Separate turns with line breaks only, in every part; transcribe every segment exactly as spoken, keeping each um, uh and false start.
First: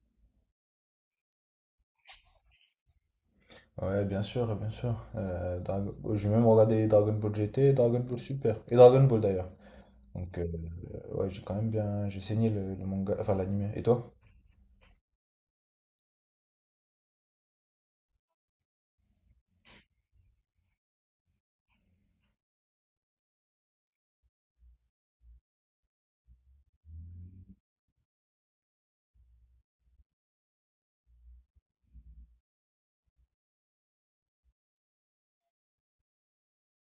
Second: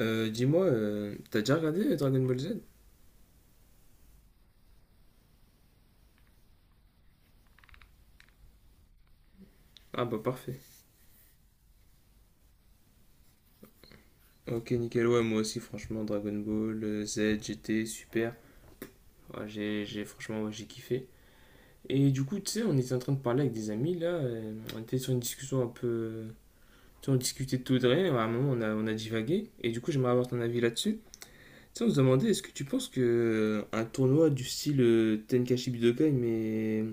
Euh, dis-moi, euh, t'as déjà regardé Dragon Ball Z?
Ouais, bien sûr, bien sûr. Euh, Dragon- J'ai même regardé Dragon Ball G T, Dragon Ball Super et Dragon Ball d'ailleurs.
Ah bah
Donc, euh,
parfait.
ouais, j'ai quand même bien. J'ai saigné le, le manga, enfin l'anime. Et toi?
Ok, nickel, ouais, moi aussi, franchement, Dragon Ball euh, Z, G T, super. Ouais, j'ai, j'ai- franchement, ouais, j'ai kiffé. Et du coup, tu sais, on était en train de parler avec des amis, là, euh, on était sur une discussion un peu. euh, Tu sais, on discutait de tout et de rien, à un moment, on a, on a divagué, et du coup, j'aimerais avoir ton avis là-dessus. Tiens, on se demandait, est-ce que tu penses que euh, un tournoi du style euh, Tenkaichi Budokai, mais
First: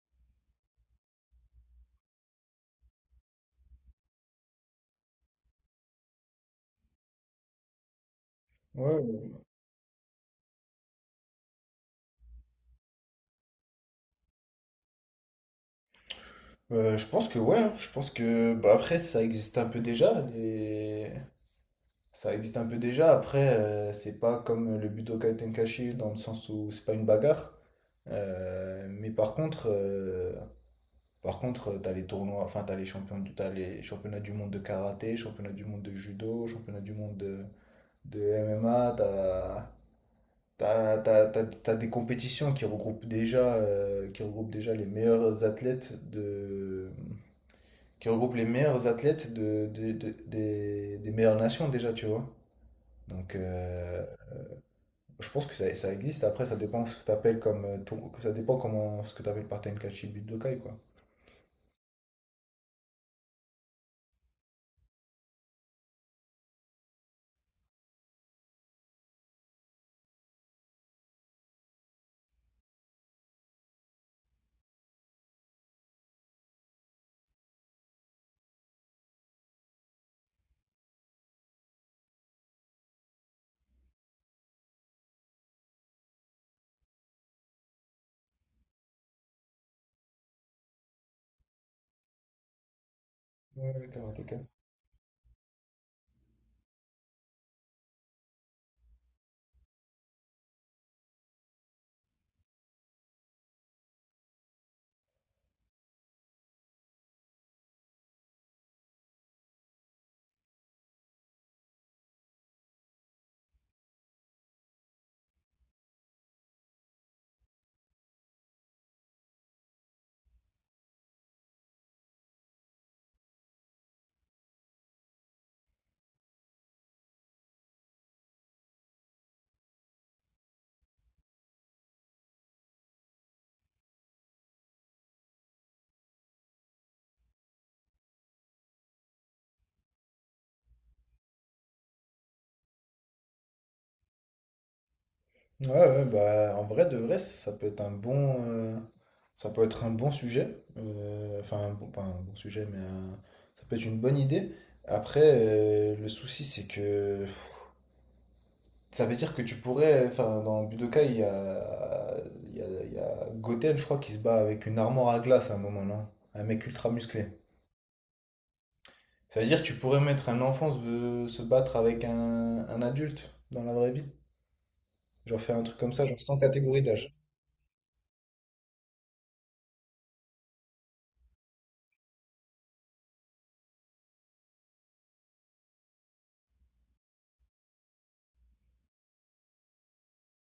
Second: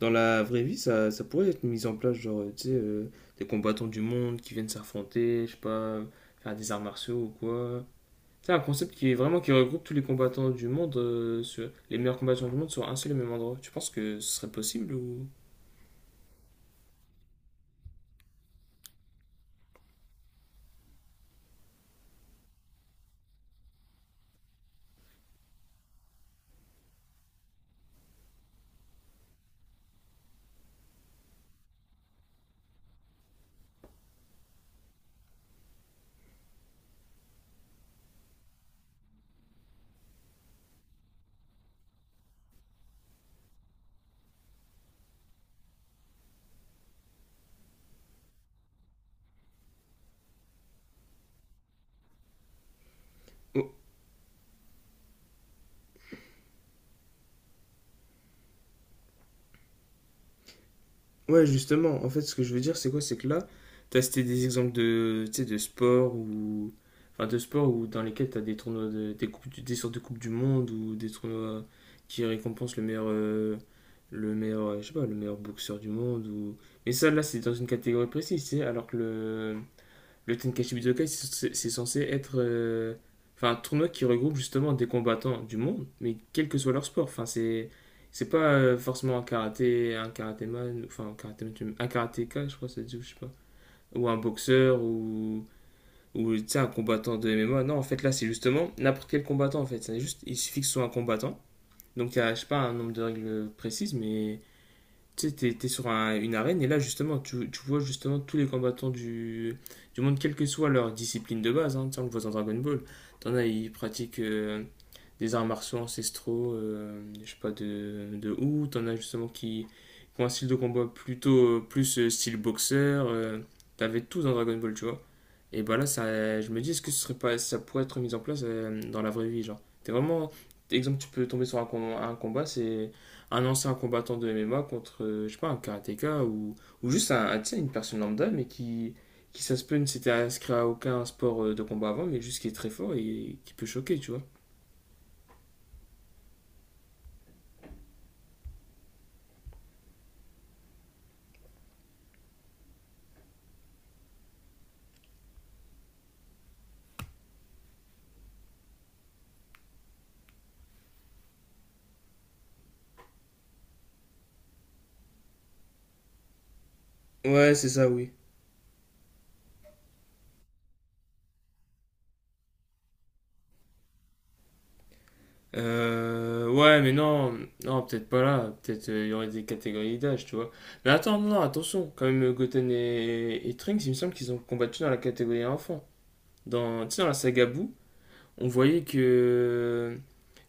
dans la vraie vie, ça, ça pourrait être mis en place, genre, euh, tu sais, euh, des combattants du monde qui viennent s'affronter, je sais pas, faire des arts martiaux ou quoi. C'est un concept
Ouais,
qui est vraiment
ouais.
qui regroupe tous les combattants du monde, euh, sur- les meilleurs combattants du monde sur un seul et même endroit. Tu penses que ce serait possible ou,
Euh, je pense que ouais, hein. Je pense que bah, après ça existe un peu déjà les... Ça existe un peu déjà après euh, c'est pas comme le Budokai Tenkaichi dans le sens où c'est pas une bagarre. Euh, mais par contre, euh, Par contre, euh, t'as les tournois, enfin, t'as les champions, du- t'as les championnats du monde de karaté, championnats du monde de judo, championnats du monde de, de M M A, t'as, t'as, t'as- t'as- t'as des compétitions qui regroupent déjà, euh, qui regroupent déjà les meilleurs athlètes de, qui regroupent les meilleurs athlètes de, de- de- des, des meilleures nations déjà, tu vois. Donc,
ou
euh, je pense que ça, ça existe. Après, ça dépend ce que t'appelles comme, euh, tour- ça dépend comment, ce que t'appelles par Tenkaichi Budokai, quoi.
Ouais, justement, en fait, ce que je veux dire, c'est quoi? C'est que là, tu as cité des exemples de, tu sais, de sport ou. Enfin, de sport ou dans lesquels tu as des tournois, de- des, coupes, du- des sortes de coupes du monde ou des tournois qui récompensent le meilleur, euh, le meilleur, euh, je sais pas, le meilleur boxeur du monde ou. Mais ça, là, c'est dans une catégorie précise, tu sais, alors que le. Le Tenkaichi Budokai, c'est c'est censé être euh, enfin, un tournoi qui regroupe justement des combattants du monde, mais quel que soit leur sport. Enfin, c'est c'est pas euh, forcément un karaté, un karatéman, enfin un karatéman, un karatéka, je crois, que ça se dit, ou je sais pas,
Ouais, ouais,
ou un
karatéka.
boxeur ou ou tu sais, un combattant de M M A. Non, en fait là, c'est justement n'importe quel combattant en fait. C'est juste, il suffit que ce soit un combattant. Donc il y a, je sais pas, un nombre de règles précises, mais tu sais, t'es, t'es sur un- une arène et là, justement, tu, tu vois justement tous les combattants du, du monde, quelle que soit leur discipline de base. Hein, tu sais, on le voit dans Dragon Ball. T'en as, ils pratiquent euh, des arts martiaux ancestraux, euh, je sais pas, de, de où. T'en as justement qui, qui ont un style de combat plutôt euh, plus euh, style boxeur. euh, T'avais tout dans Dragon Ball, tu vois. Et bah là, ça, je me dis, est-ce que ce serait pas, ça pourrait être mis en place euh, dans la vraie vie, genre. T'es vraiment, exemple, tu peux tomber sur un, com- un combat, c'est un ancien combattant de M M A contre, euh, je sais pas, un karatéka ou, ou juste un, un- tu sais, une personne lambda, mais qui, qui ça se peut, ne s'était inscrit à aucun sport euh, de combat avant, mais juste qui est très fort et qui peut choquer, tu vois.
Ouais, ouais, bah, en vrai, de vrai, ça peut être un bon, euh, ça peut être un bon sujet. Euh, enfin, un bon- pas un bon sujet, mais un- ça peut être une bonne idée. Après, euh, le souci, c'est que pff, ça veut dire que tu pourrais, enfin, dans Budokai, il y a, il y a, il y a Goten, je crois, qui se bat avec une armoire à glace à un moment, non? Un mec ultra musclé.
Ouais, c'est ça, oui.
Ça veut dire que tu pourrais mettre un enfant se, se battre avec un, un adulte dans la vraie vie. Genre faire un truc comme ça, genre sans
Euh,
catégorie
ouais, mais
d'âge.
non, non, peut-être pas là. Peut-être euh, il y aurait des catégories d'âge, tu vois. Mais attends, non, non, attention. Quand même, Goten et, et Trunks, il me semble qu'ils ont combattu dans la catégorie enfant. Dans, tu sais, dans la saga Boo. On voyait que.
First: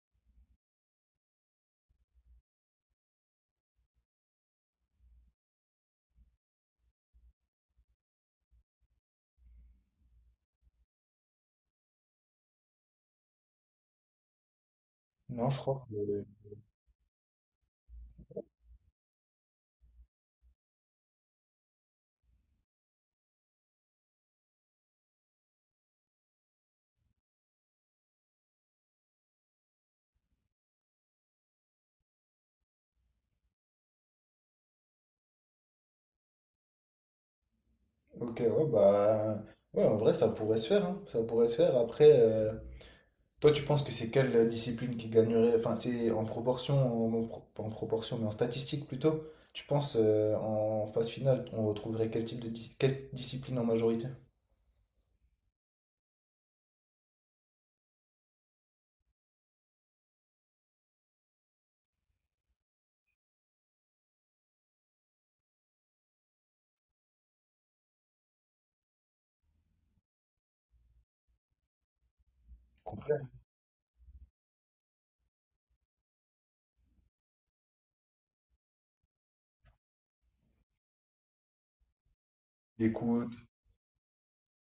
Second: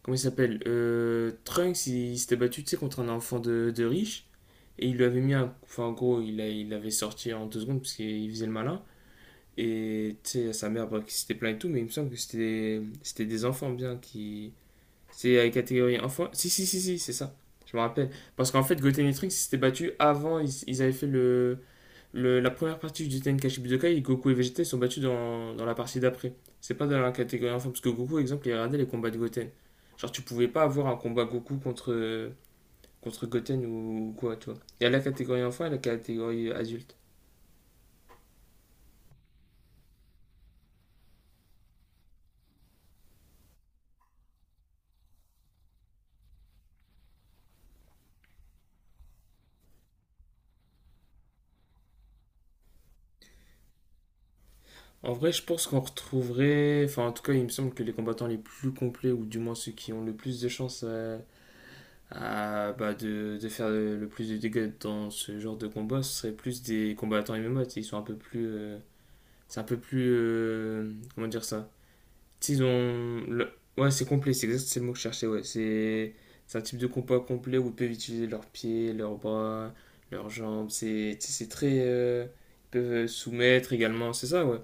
Comment il s'appelle, Euh, Trunks, il, il s'était battu, tu sais, contre un enfant de, de riche. Et il lui avait mis un. Enfin, en gros, il, a- il l'avait sorti en deux secondes parce qu'il faisait le malin. Et tu sais, sa mère, bah, qui s'était plaint et tout, mais il me semble que c'était c'était des enfants bien qui. C'était la
Non, je crois.
catégorie enfant. Si, si, si, si, c'est ça. Je me rappelle. Parce qu'en fait, Goten et Trunks, ils s'étaient battus avant, ils, ils avaient fait le. Le- la première partie du Tenkaichi Budokai, Goku et Vegeta ils sont battus dans, dans la partie d'après. C'est pas dans la catégorie enfant, parce que Goku, par exemple, il regardait les combats de Goten. Genre, tu pouvais pas avoir un combat Goku contre, contre Goten ou quoi, tu vois. Il y a la catégorie enfant et la catégorie adulte.
Ok, ouais, bah. Ouais, en vrai, ça pourrait se faire, hein. Ça pourrait se faire. Après, euh, toi, tu penses que c'est quelle discipline qui gagnerait? Enfin, c'est en proportion, en, en pro- pas en proportion, mais en statistique plutôt. Tu penses euh, en phase finale, on retrouverait quel type de dis- quelle discipline en majorité?
En vrai, je pense qu'on retrouverait. Enfin, en tout cas, il me semble que les combattants les plus complets, ou du moins ceux qui ont le plus de chances à, à, bah, de, de faire le plus de dégâts dans ce genre de combat, ce serait plus des combattants M M A. Tu sais, ils sont un peu plus. euh, C'est un peu plus. Euh, comment dire ça? Tu sais, ils ont.
Complet.
le- Ouais, c'est complet, c'est exact, c'est le mot que je cherchais, ouais. C'est c'est un type de combat complet où ils peuvent utiliser leurs pieds, leurs bras, leurs jambes. C'est, tu sais, c'est très. euh, Ils peuvent euh,
Écoute.
soumettre également, c'est ça, ouais.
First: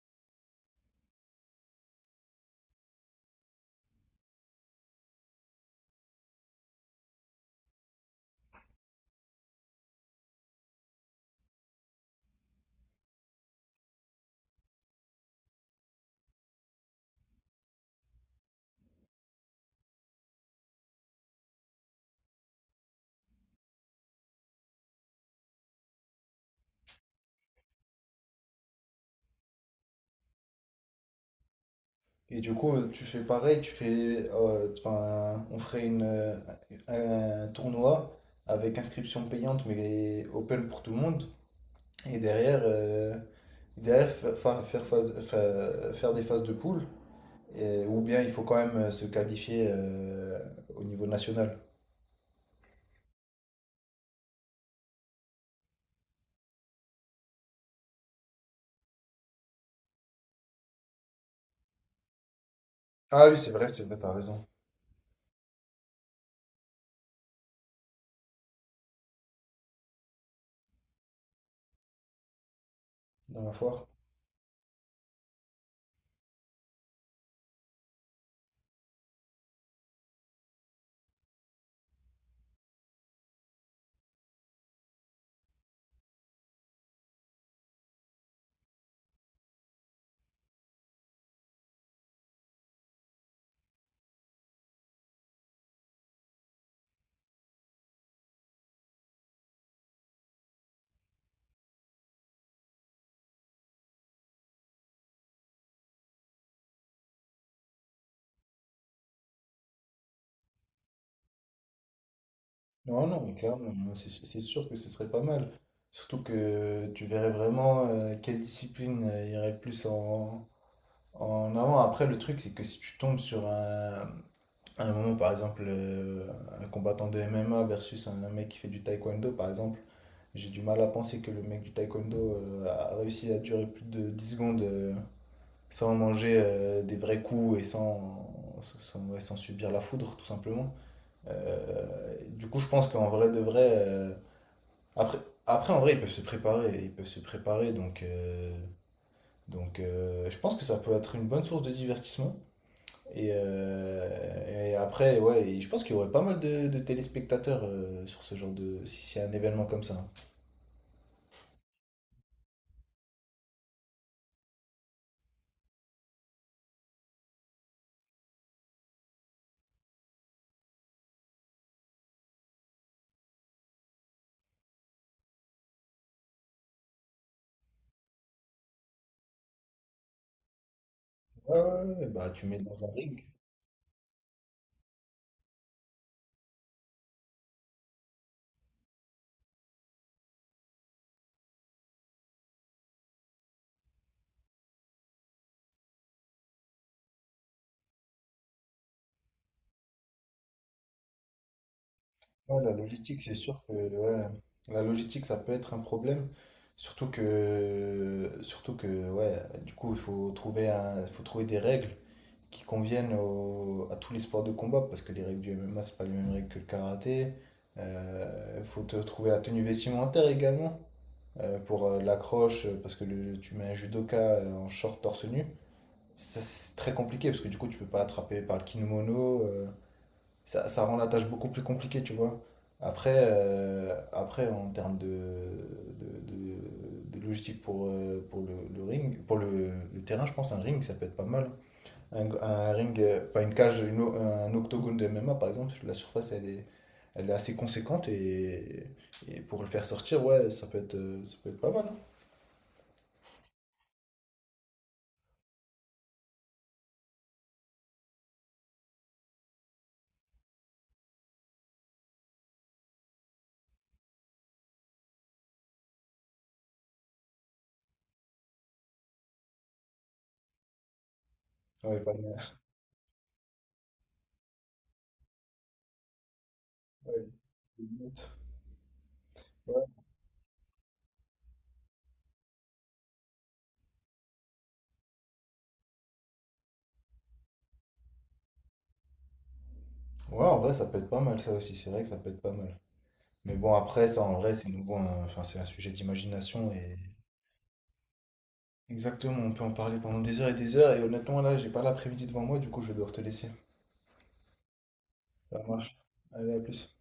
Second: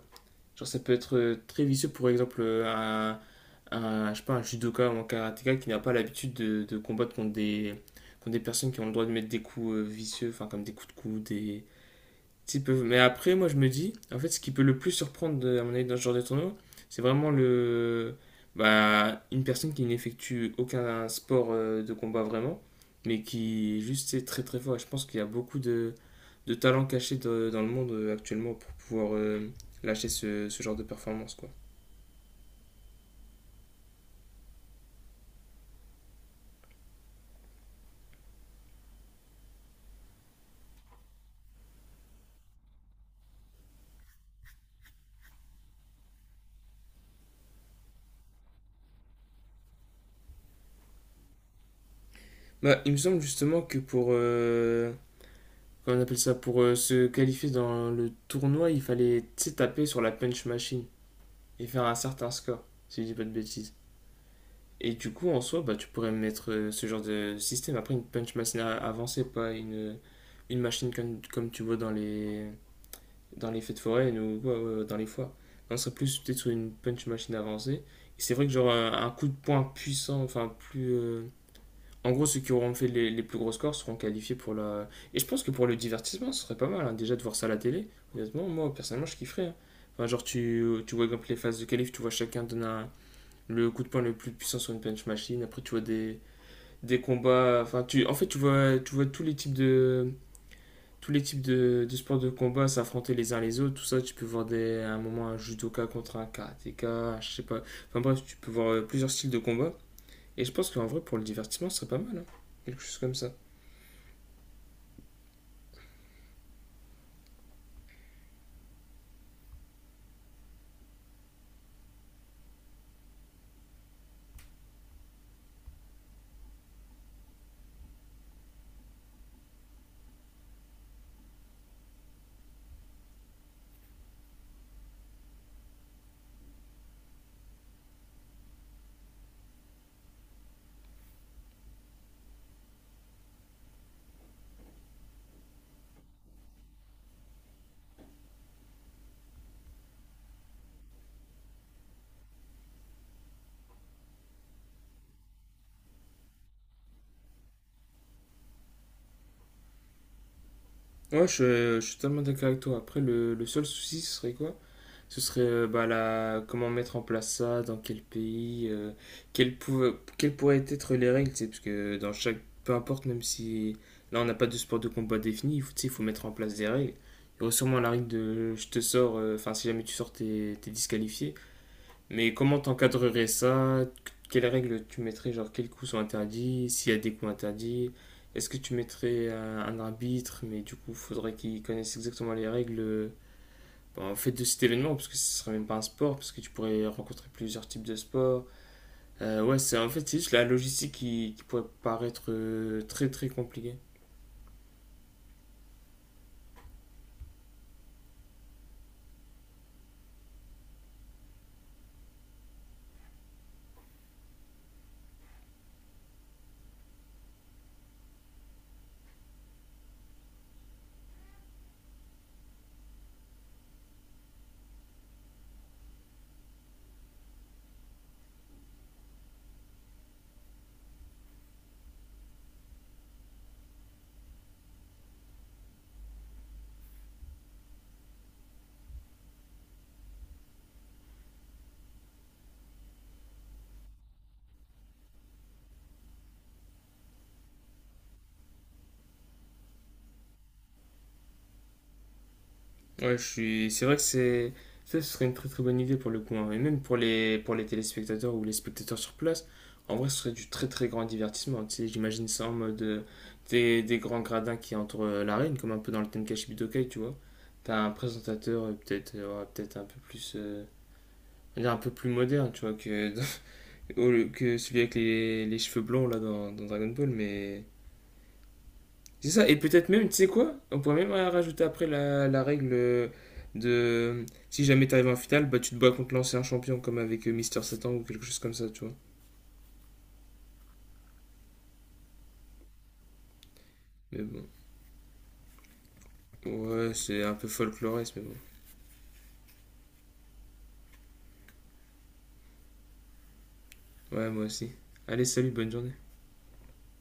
Genre, ça peut être euh, très vicieux, pour exemple, euh, un. Un, je sais pas, un judoka ou un karatéka qui n'a pas l'habitude de, de combattre contre des, contre des personnes qui ont le droit de mettre des coups euh, vicieux, enfin, comme des coups de coude, des petit peu. Mais après, moi, je me dis, en fait, ce qui peut le plus surprendre, à mon avis, dans ce genre de tournoi, c'est vraiment le, bah, une personne qui n'effectue aucun sport euh, de combat vraiment, mais qui juste est très très fort. Et je pense qu'il y a beaucoup de, de talents cachés de- dans le monde euh, actuellement pour pouvoir euh, lâcher ce, ce genre de performance, quoi.
Et du coup, tu fais pareil, tu fais. Euh, Enfin, on ferait une, euh, un tournoi avec inscription payante, mais open pour tout le monde. Et derrière. euh, Derrière, fa- fa- faire, phase- fa- faire des phases de poule, et- ou bien il faut quand même euh, se qualifier euh, au niveau national.
Bah, il me semble justement que pour, euh, comment on appelle ça, pour euh, se qualifier dans le tournoi, il fallait tu sais, taper sur la punch machine et faire un certain score, si je dis pas
Ah
de
oui, c'est vrai,
bêtises.
c'est vrai, t'as raison.
Et du coup, en soi, bah, tu pourrais mettre euh, ce genre de système. Après, une punch machine a- avancée, pas une, une machine comme, comme tu vois dans les,
Dans
dans
la
les fêtes
foire.
foraines ou ouais, ouais, ouais, dans les foires. On serait plus peut-être sur une punch machine avancée. Et c'est vrai que genre un, un coup de poing puissant, enfin plus. euh, En gros, ceux qui auront fait les, les plus gros scores seront qualifiés pour la. Et je pense que pour le divertissement, ce serait pas mal, hein, déjà de voir ça à la télé. Honnêtement, moi, personnellement, je kifferais, hein. Enfin, genre, tu, tu vois, par exemple, les phases de qualif, tu vois chacun donner un le coup de poing le plus puissant sur une punch machine. Après, tu vois des, des combats. Enfin, tu, en fait, tu vois, tu vois tous les types de tous les types de, de sports de combat s'affronter les uns les autres. Tout ça, tu peux voir des, à un moment un judoka contre un karatéka. Je sais pas. Enfin bref, tu peux voir euh, plusieurs styles de combat. Et je pense qu'en vrai, pour le divertissement, ce serait pas mal, hein. Quelque chose
Non,
comme
non,
ça.
mais clairement, non, c'est c'est sûr que ce serait pas mal. Surtout que tu verrais vraiment euh, quelle discipline euh, irait le plus en, en avant. Après, le truc, c'est que si tu tombes sur un, un moment, par exemple, euh, un combattant de M M A versus un mec qui fait du taekwondo, par exemple. J'ai du mal à penser que le mec du taekwondo euh, a réussi à durer plus de dix secondes euh, sans manger euh, des vrais coups et sans, sans, ouais, sans subir la foudre, tout simplement. Euh, du coup, je pense qu'en vrai de vrai. Euh, après, après, en vrai, ils peuvent se préparer. Ils peuvent se préparer, donc. euh, donc, euh, je pense que ça peut être une bonne source de divertissement. Et, euh, et après, ouais, et je pense qu'il y aurait pas mal de, de téléspectateurs euh, sur ce genre de. Si c'est un événement comme ça.
Ouais, je, je suis totalement d'accord avec toi. Après, le, le seul souci, ce serait quoi? Ce serait euh, bah, la... comment mettre en place ça, dans quel pays, euh, quelles, pouva- quelles pourraient être les règles, tu sais, parce que dans chaque. Peu importe, même si là on n'a pas de sport de combat défini, il faut, tu sais, il faut mettre en place des règles. Il y aurait sûrement la règle de je te sors, euh, enfin si jamais tu sors, t'es t'es disqualifié.
Ouais, ouais, ouais, bah
Mais
tu mets
comment
dans un
t'encadrerais
ring.
ça? Quelles règles tu mettrais, genre quels coups sont interdits, s'il y a des coups interdits? Est-ce que tu mettrais un, un arbitre, mais du coup faudrait qu'il connaisse exactement les règles euh, en fait de cet événement parce que ce serait même pas un sport parce que tu pourrais rencontrer plusieurs types de sports. Euh, ouais, c'est en fait c'est juste la logistique qui, qui pourrait paraître
Ouais, la
euh, très
logistique,
très
c'est sûr que
compliquée.
ouais, la logistique, ça peut être un problème. Surtout que, surtout que ouais, du coup, il faut trouver un, il faut trouver des règles qui conviennent au- à tous les sports de combat. Parce que les règles du M M A, c'est pas les mêmes règles que le karaté. Il faut te trouver la tenue vestimentaire également euh, pour euh, l'accroche. euh, Parce que le- tu mets un judoka euh, en short torse nu. Ça, c'est très compliqué parce que du coup, tu peux pas attraper par le kimono. euh, ça, ça rend la tâche beaucoup plus compliquée, tu vois. Après, euh, après en termes de, de, de- de logistique pour, euh, pour le, le ring, pour le, le terrain, je pense un ring, ça peut être pas mal. Un, un ring, euh, enfin une cage, une o- un octogone de M M A par exemple, la surface elle est, elle est assez conséquente et, et pour le faire sortir, ouais, ça peut être, euh, ça peut être pas mal.
Ouais, je suis, c'est vrai que c'est ça, ce serait une très très bonne idée pour le coup, hein. Et même pour les pour les téléspectateurs ou les spectateurs sur place, en vrai ce serait du très très grand divertissement. Tu sais, j'imagine ça en mode euh, des, des grands gradins qui entourent euh, l'arène comme un peu dans le Tenkaichi Budokai, tu vois. T'as un présentateur euh, peut-être euh, ouais, peut-être un peu plus euh, on va dire un
Hein.
peu
Ouais,
plus
pas
moderne, tu
mal.
vois, que. Oh, le- que celui avec les, les cheveux blonds là dans, dans Dragon Ball,
Ouais.
mais c'est ça. Et peut-être même, tu sais quoi? On pourrait même euh, rajouter après la, la règle euh, de euh, si jamais t'arrives en finale, bah tu te bats contre l'ancien champion comme avec euh, Mister Satan ou quelque chose comme ça, tu vois.
Ouais, en vrai, ça peut être pas mal, ça aussi. C'est vrai que ça peut être pas mal. Mais bon, après, ça
Mais
en
bon,
vrai, c'est nouveau, un- enfin, c'est un sujet d'imagination
ouais,
et
c'est un peu folkloriste, mais bon.
exactement, on peut en parler pendant des heures et des heures. Et honnêtement, là, j'ai pas l'après-midi devant moi, du coup, je vais devoir te laisser.
Ouais, moi aussi. Allez, salut,
Ça
bonne journée.
marche. Allez, à plus.